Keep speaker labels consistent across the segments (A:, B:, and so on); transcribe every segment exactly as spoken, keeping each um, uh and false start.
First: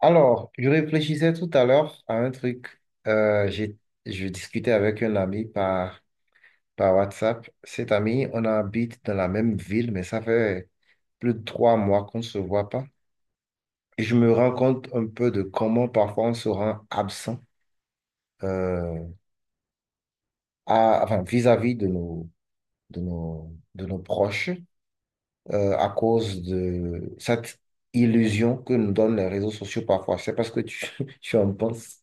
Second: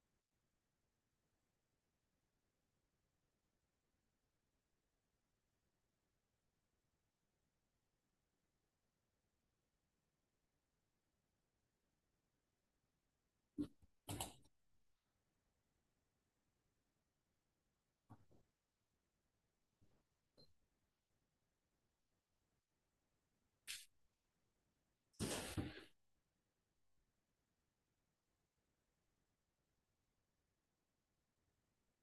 A: Alors, je réfléchissais tout à l'heure à un truc. Euh, j'ai, je discutais avec un ami par, par WhatsApp. Cet ami, on habite dans la même ville, mais ça fait plus de trois mois qu'on ne se voit pas. Et je me rends compte un peu de comment parfois on se rend absent euh, à, enfin, vis-à-vis de nos, de nos, de nos proches euh, à cause de cette illusion que nous donnent les réseaux sociaux parfois. C'est parce que tu, tu en penses.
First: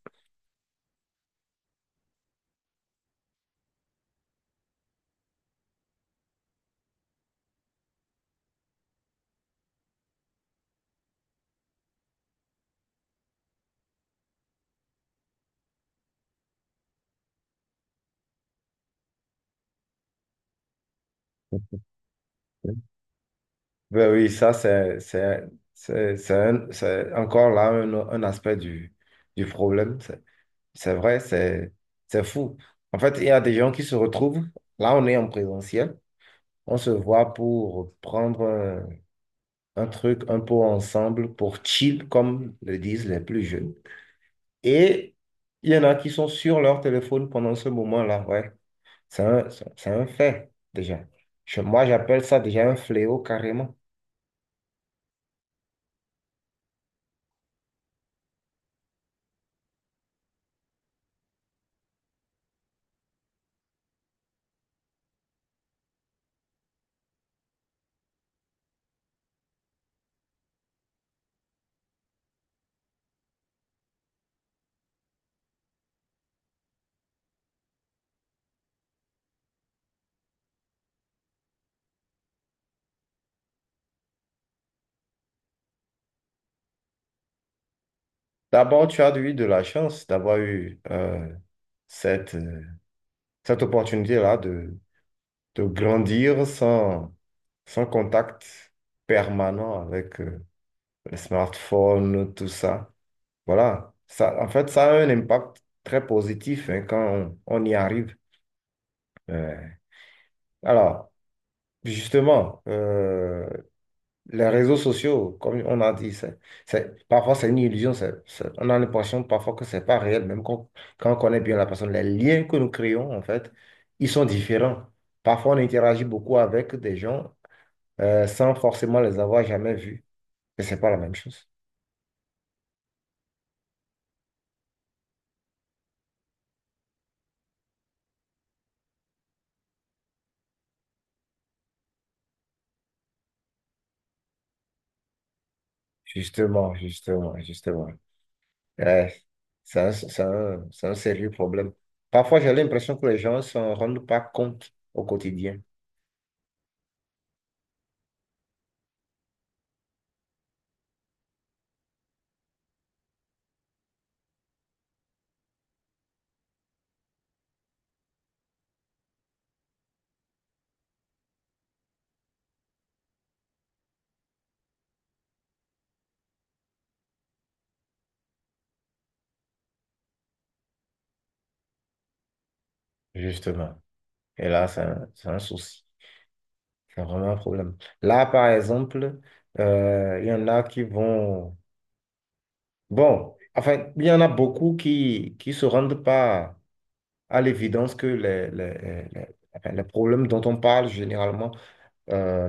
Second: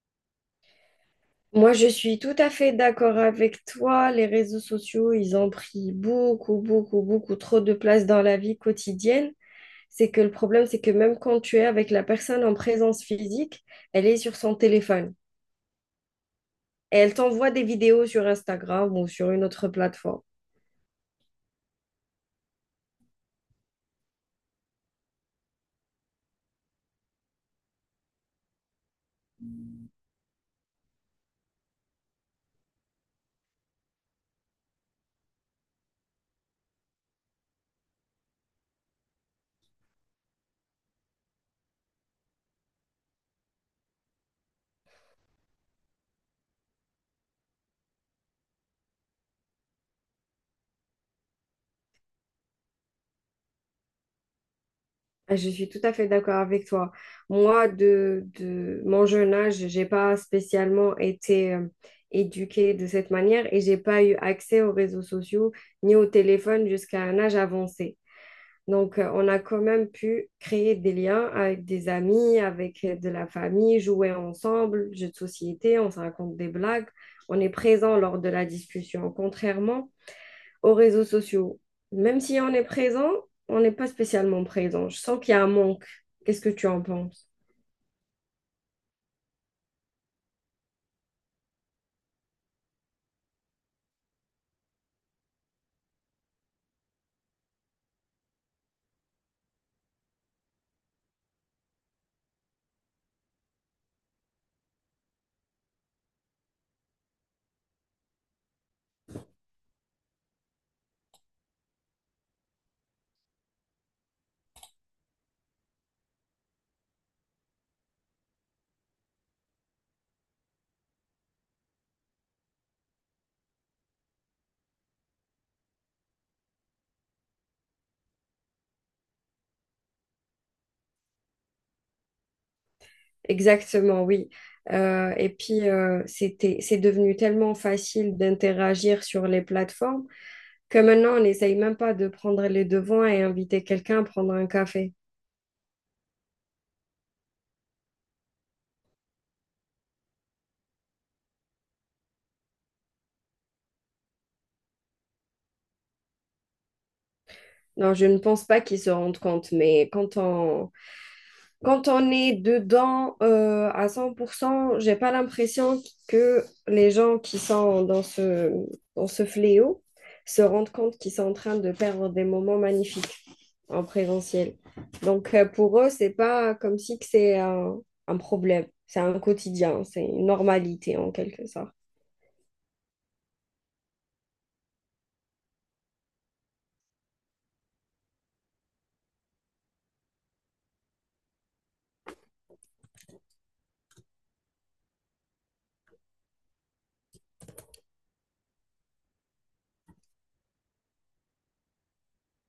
B: Moi, je suis tout à fait d'accord avec toi. Les réseaux sociaux, ils ont pris beaucoup, beaucoup, beaucoup trop de place dans la vie quotidienne. C'est que le problème, c'est que même quand tu es avec la personne en présence physique, elle est sur son téléphone et elle t'envoie des vidéos sur Instagram ou sur une autre plateforme.
A: Ben oui, ça, c'est, c'est, c'est, c'est un- c'est encore là un, un aspect du, du problème. C'est c'est vrai, c'est, c'est fou. En fait, il y a des gens qui se retrouvent, là, on est en présentiel, on se voit pour prendre un, un truc un peu ensemble, pour chill, comme le disent les plus jeunes. Et il y en a qui sont sur leur téléphone pendant ce moment-là, ouais. C'est un, c'est c'est un fait, déjà. Je- moi, j'appelle ça déjà un fléau carrément.
B: Ah, je suis tout à fait d'accord avec toi. Moi, de, de mon jeune âge, j'ai pas spécialement été euh, éduquée de cette manière et j'ai pas eu accès aux réseaux sociaux ni au téléphone jusqu'à un âge avancé. Donc, euh, on a quand même pu créer des liens avec des amis, avec euh, de la famille, jouer ensemble, jeux de société, on se raconte des blagues, on est présent lors de la discussion, contrairement aux réseaux sociaux. Même si on est présent, on n'est pas spécialement présent. Je sens qu'il y a un manque. Qu'est-ce que tu en penses?
A: D'abord, tu as eu de la chance d'avoir eu euh, cette, euh, cette opportunité-là de, de grandir sans, sans contact permanent avec euh, les smartphones, tout ça. Voilà. Ça, en fait, ça a un impact très positif hein, quand on, on y arrive. Euh, alors, justement, euh, les réseaux sociaux, comme on a dit, c'est, c'est- parfois c'est une illusion, c'est- c'est- on a l'impression parfois que c'est pas réel, même quand, quand on connaît bien la personne. Les liens que nous créons, en fait, ils sont différents. Parfois, on interagit beaucoup avec des gens euh, sans forcément les avoir jamais vus. Et c'est pas la même chose.
B: Exactement, oui. Euh, et puis, euh, c'était, c'est devenu tellement facile d'interagir sur les plateformes que maintenant, on n'essaye même pas de prendre les devants et inviter quelqu'un à prendre un café.
A: Justement, justement, justement. Ouais, c'est un, c'est un- c'est un sérieux problème. Parfois, j'ai l'impression que les gens ne s'en rendent pas compte au quotidien.
B: Non, je ne pense pas qu'ils se rendent compte, mais quand on, quand on est dedans euh, à cent pour cent, j'ai pas l'impression que les gens qui sont dans ce, dans ce fléau se rendent compte qu'ils sont en train de perdre des moments magnifiques en présentiel. Donc euh, pour eux, c'est pas comme si que c'est un, un problème, c'est un quotidien, c'est une normalité en quelque sorte.
A: Justement. Et là, c'est un c'est un souci. C'est vraiment un problème. Là, par exemple, euh, il y en a qui vont... Bon, enfin, il y en a beaucoup qui qui se rendent pas à l'évidence que les, les, les, les- enfin, les problèmes dont on parle généralement euh,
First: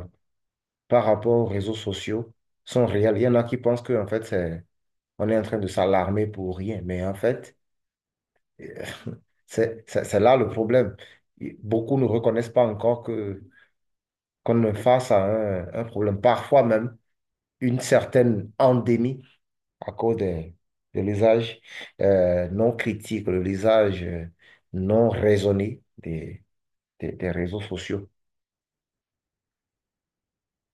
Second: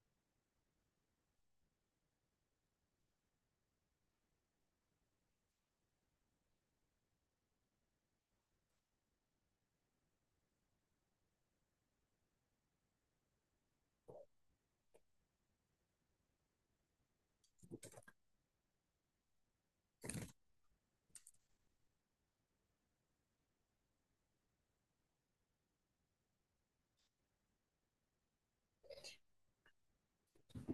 A: par rapport aux réseaux sociaux sont réels. Il y en a qui pensent que, en fait, c'est, on est en train de s'alarmer pour rien. Mais en fait, euh, c'est c'est- c'est là le problème. Beaucoup ne reconnaissent pas encore que qu'on est face à un, un problème, parfois même une certaine endémie, à cause des de l'usage euh, non critique, de l'usage euh, non raisonné des, des, des réseaux sociaux.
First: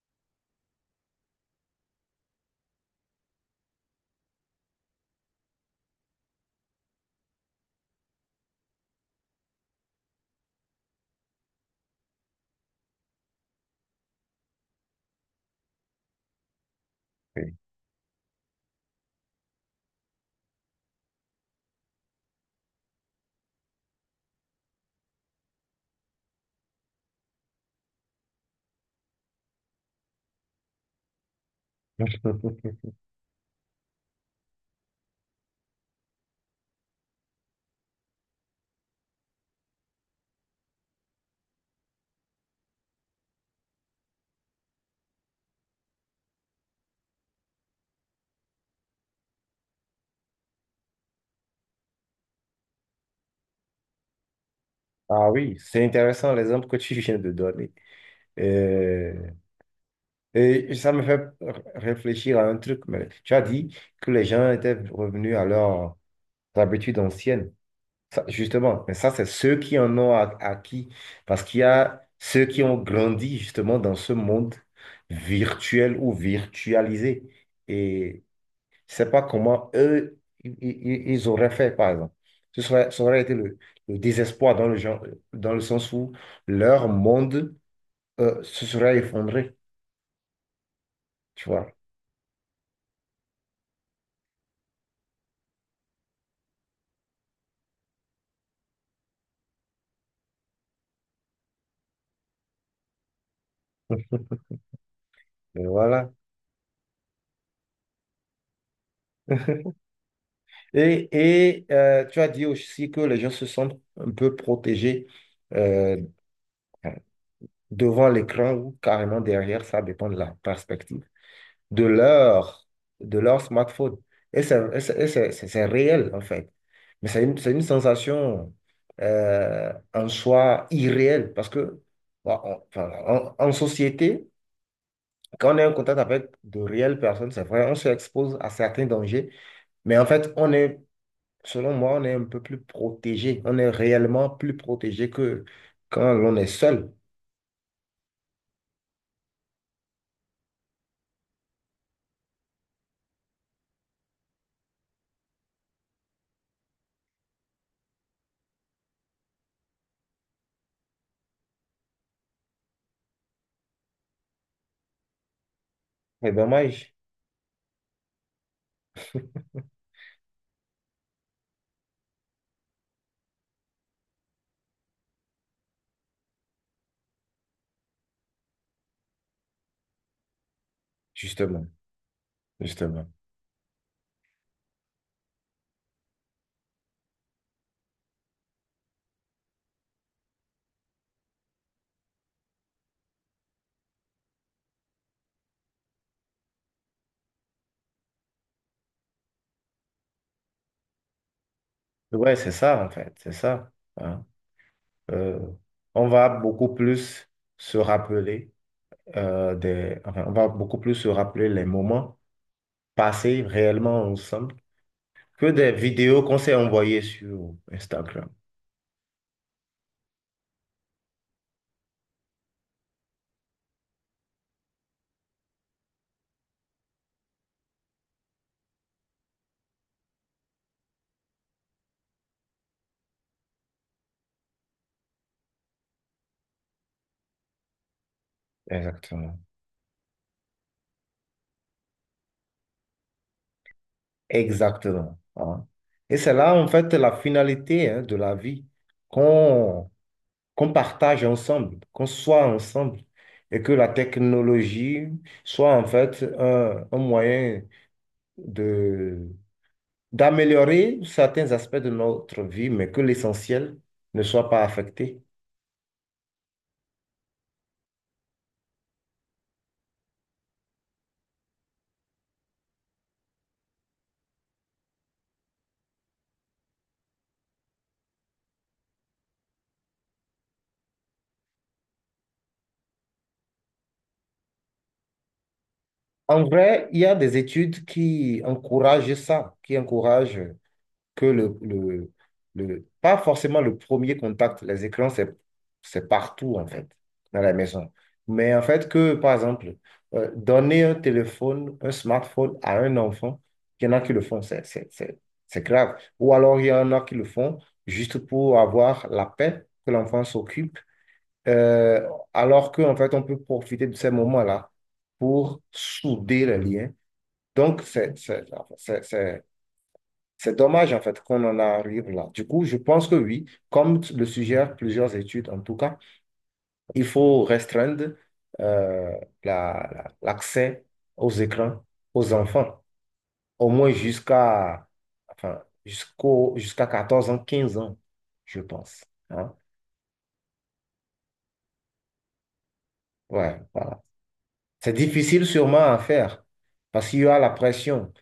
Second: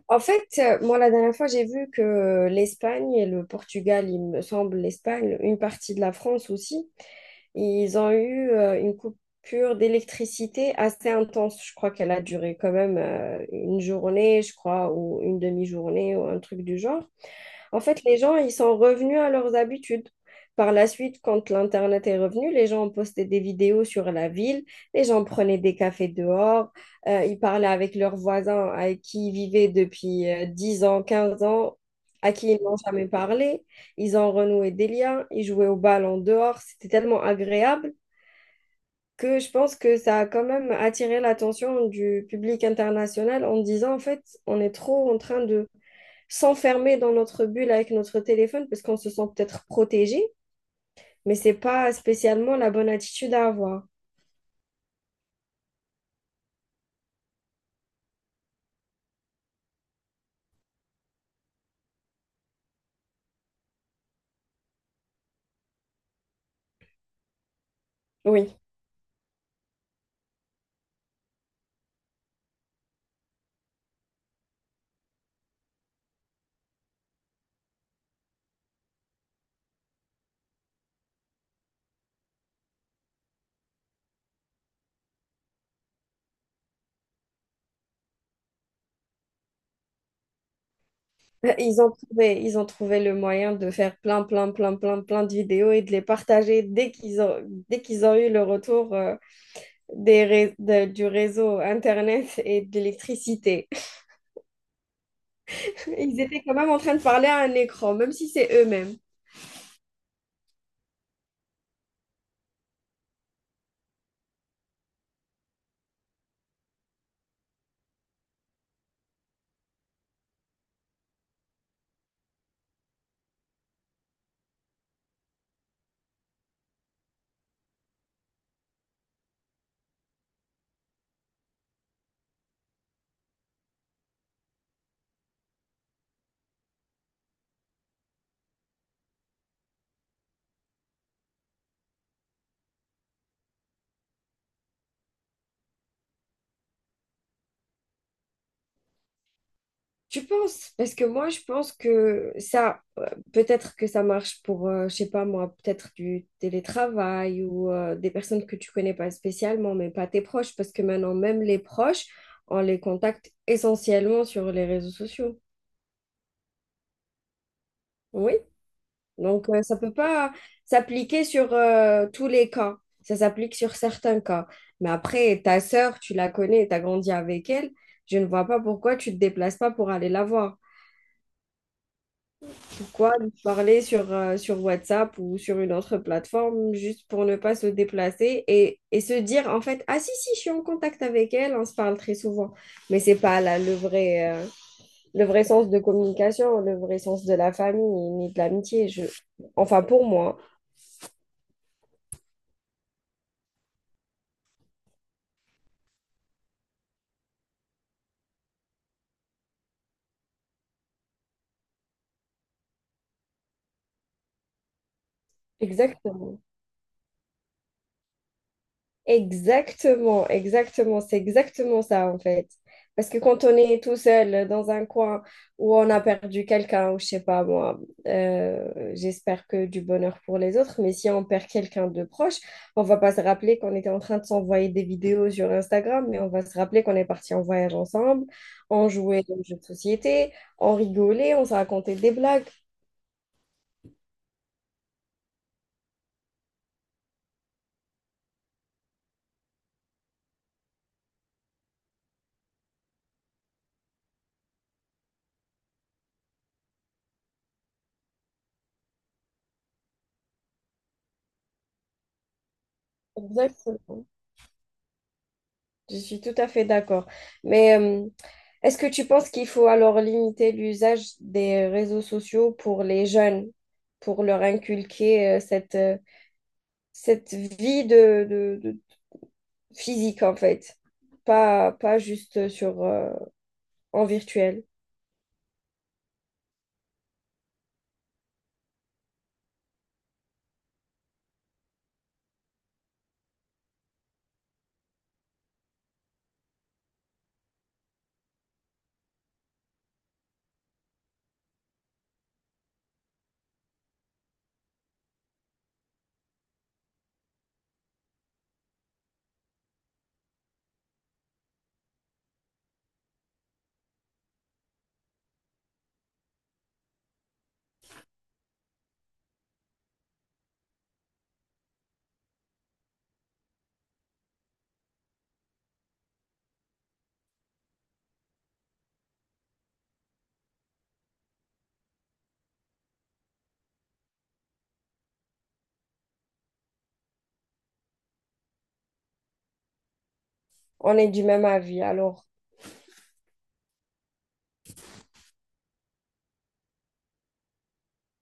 B: En fait, euh, moi, la dernière fois, j'ai vu que l'Espagne et le Portugal, il me semble, l'Espagne, une partie de la France aussi, ils ont eu euh, une coupure d'électricité assez intense. Je crois qu'elle a duré quand même euh, une journée, je crois, ou une demi-journée, ou un truc du genre.
A: Oui.
B: En fait, les gens, ils sont revenus à leurs habitudes. Par la suite, quand l'Internet est revenu, les gens ont posté des vidéos sur la ville, les gens prenaient des cafés dehors, euh, ils parlaient avec leurs voisins avec qui ils vivaient depuis euh, dix ans, quinze ans, à qui ils n'ont jamais parlé. Ils ont renoué des liens, ils jouaient au bal en dehors. C'était tellement agréable que je pense que ça a quand même attiré l'attention du public international en disant, en fait, on est trop en train de s'enfermer dans notre bulle avec notre téléphone parce qu'on se sent peut-être protégé, mais c'est pas spécialement la bonne attitude à avoir.
A: Ah oui, c'est intéressant l'exemple que tu viens de donner. Euh, et ça me fait réfléchir à un truc. Mais tu as dit que les gens étaient revenus à leurs habitudes anciennes. Ça,
B: Oui.
A: justement, mais ça, c'est ceux qui en ont a- acquis, parce qu'il y a ceux qui ont grandi justement dans ce monde virtuel ou virtualisé. Et je sais pas comment eux, i- i- ils auraient fait, par exemple. Ce serait, ça aurait été le, le désespoir dans le genre, dans le sens où leur monde euh, se serait effondré, tu vois.
B: Ils ont trouvé, ils ont trouvé le moyen de faire plein, plein, plein, plein, plein de vidéos et de les partager dès qu'ils ont, dès qu'ils ont eu le retour euh, des ré- de- du réseau Internet et de l'électricité.
A: Mais voilà.
B: Ils étaient quand même en train de parler à un écran, même si c'est eux-mêmes.
A: Et, et euh, tu as dit aussi que les gens se sentent un peu protégés, euh, devant l'écran ou carrément derrière, ça dépend de la perspective, de leur, de leur smartphone. Et c'est et c'est- et c'est- c'est- c'est réel, en fait. Mais c'est une, c'est une sensation euh, en soi irréelle parce que, bah, on- enfin, en, en société, quand on est en contact avec de réelles personnes, c'est vrai, on s'expose à certains dangers, mais en fait, on est, selon moi, on est un peu plus protégé. On est réellement plus protégé que quand l'on est seul.
B: Tu penses? Parce que moi, je pense que ça, euh, peut-être que ça marche pour, euh, je sais pas moi, peut-être du télétravail ou euh, des personnes que tu connais pas spécialement, mais pas tes proches, parce que maintenant, même les proches, on les contacte essentiellement sur les réseaux sociaux.
A: C'est dommage,
B: Oui. Donc, euh, ça peut pas s'appliquer sur euh, tous les cas. Ça s'applique sur certains cas. Mais après, ta sœur, tu la connais, tu as grandi avec elle. Je ne vois pas pourquoi tu te déplaces pas pour aller la voir.
A: justement. Justement.
B: Pourquoi nous parler sur, euh, sur WhatsApp ou sur une autre plateforme juste pour ne pas se déplacer et, et se dire en fait, ah si, si, je suis en contact avec elle, on se parle très souvent. Mais c'est pas là le vrai, euh, le vrai sens de communication, le vrai sens de la famille ni de l'amitié. Je... Enfin, pour moi,
A: Ouais, c'est ça, en fait, c'est ça, hein. Euh, on va beaucoup plus se rappeler euh, des... enfin, on va beaucoup plus se rappeler les moments passés réellement ensemble que des vidéos qu'on
B: exactement.
A: s'est envoyées sur Instagram.
B: Exactement, exactement, c'est exactement ça en fait. Parce que quand on est tout seul dans un coin où on a perdu quelqu'un, ou je sais pas moi, euh, j'espère que du bonheur pour les autres, mais si on perd quelqu'un de proche, on va pas se rappeler qu'on était en train de s'envoyer des vidéos sur Instagram, mais on va se rappeler qu'on est parti en voyage ensemble, on jouait
A: Exactement.
B: aux jeux de société, on rigolait, on se racontait des blagues.
A: Exactement, hein. Et c'est là, en fait, la finalité, hein, de la vie, qu'on qu'on partage ensemble, qu'on soit ensemble, et que la technologie soit, en fait, un, un moyen de, d'améliorer certains aspects de notre vie, mais que l'essentiel
B: Exactement.
A: ne soit pas affecté.
B: Je suis tout à fait d'accord. Mais euh, est-ce que tu penses qu'il faut alors limiter l'usage des réseaux sociaux pour les jeunes, pour leur inculquer euh, cette, euh, cette vie de, de- de- physique en fait, pas, pas juste sur, euh, en virtuel?
A: En vrai, il y a des études qui encouragent ça, qui encouragent que le, le, le- pas forcément le premier contact, les écrans, c'est, c'est partout, en fait, dans la maison. Mais en fait, que, par exemple, euh, donner un téléphone, un smartphone à un enfant, il y en a qui le font, c'est, c'est, c'est- c'est grave. Ou alors, il y en a qui le font juste pour avoir la paix que l'enfant s'occupe, euh, alors qu'en fait, on peut profiter de ces moments-là pour souder les liens. Donc, c'est, c'est, c'est, c'est- c'est dommage en fait qu'on en arrive là. Du coup, je pense que oui, comme t- le suggèrent plusieurs études en tout cas, il faut restreindre euh, la- la- l'accès aux écrans aux enfants, au moins jusqu'à enfin, jusqu'au, jusqu'à quatorze ans, quinze ans, je pense, hein.
B: On est du même avis. Alors,
A: Ouais, voilà. C'est difficile sûrement à faire parce qu'il y a la pression.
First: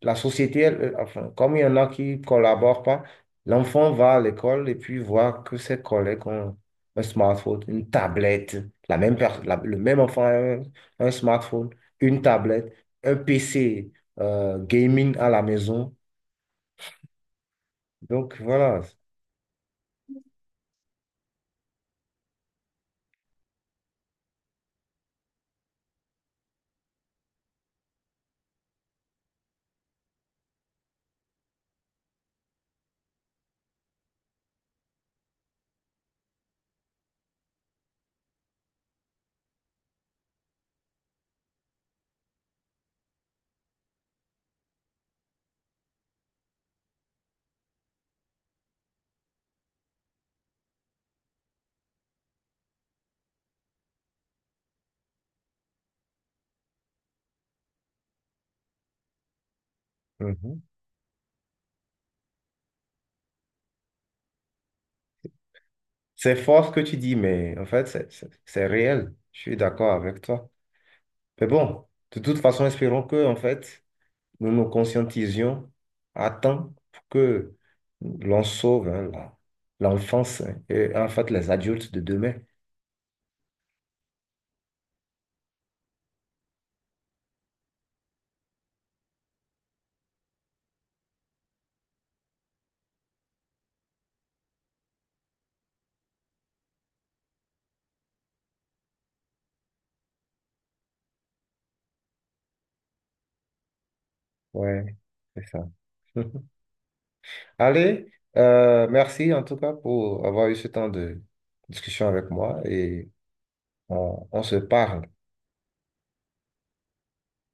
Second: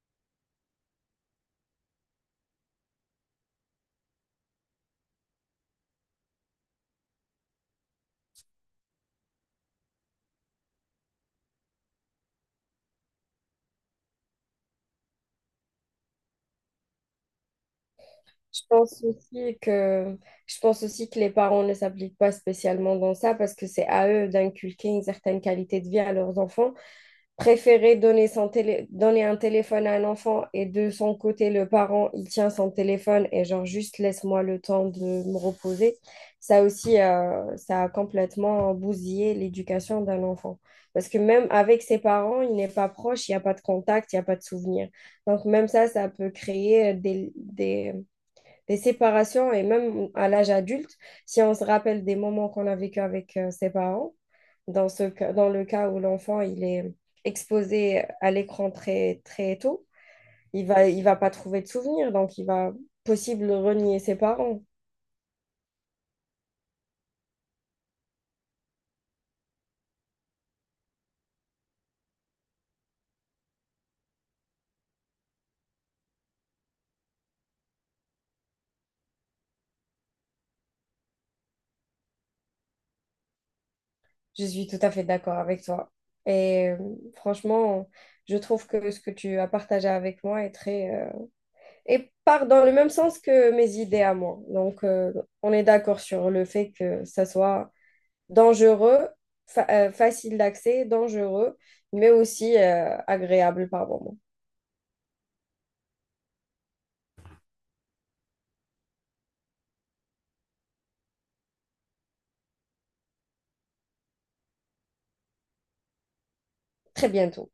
A: La société, elle, euh, enfin, comme il y en a qui ne collaborent pas, l'enfant va à l'école et puis voit que ses collègues ont un smartphone, une tablette. La même per- la- Le même enfant a un, un smartphone, une tablette, un P C euh, gaming à la maison. Donc
B: Je
A: voilà.
B: pense aussi que, je pense aussi que les parents ne s'appliquent pas spécialement dans ça parce que c'est à eux d'inculquer une certaine qualité de vie à leurs enfants. Préférer donner, son télé- donner un téléphone à un enfant et de son côté, le parent, il tient son téléphone et genre juste laisse-moi le temps de me reposer. Ça aussi, euh, ça a complètement bousillé l'éducation d'un enfant. Parce que même avec ses parents, il n'est pas proche, il n'y a pas de contact, il n'y a pas de souvenir. Donc même ça, ça peut créer des, des les séparations et même à l'âge adulte, si on se rappelle des moments qu'on a vécu avec euh, ses parents, dans ce ca- dans le cas où l'enfant il est exposé à l'écran très très tôt,
A: Mhm.
B: il va il va pas trouver de souvenirs, donc il va possible renier ses parents.
A: C'est fort ce que tu dis, mais en fait, c'est c'est- c'est réel. Je suis d'accord avec toi. Mais bon, de toute façon, espérons que, en fait, nous nous conscientisions à temps pour que l'on sauve hein, la- l'enfance hein, et en fait les adultes de demain.
B: Je suis tout à fait d'accord avec toi. Et euh, Franchement, je trouve que ce que tu as partagé avec moi est très euh, et part dans le même sens que mes idées à moi. Donc euh, on est d'accord sur le fait que ça soit dangereux, fa- euh, facile d'accès, dangereux, mais aussi euh, agréable par moment.
A: Ouais, c'est ça. Allez, euh, merci en tout cas pour avoir eu ce temps de discussion avec moi et on on se parle.
B: Très bientôt.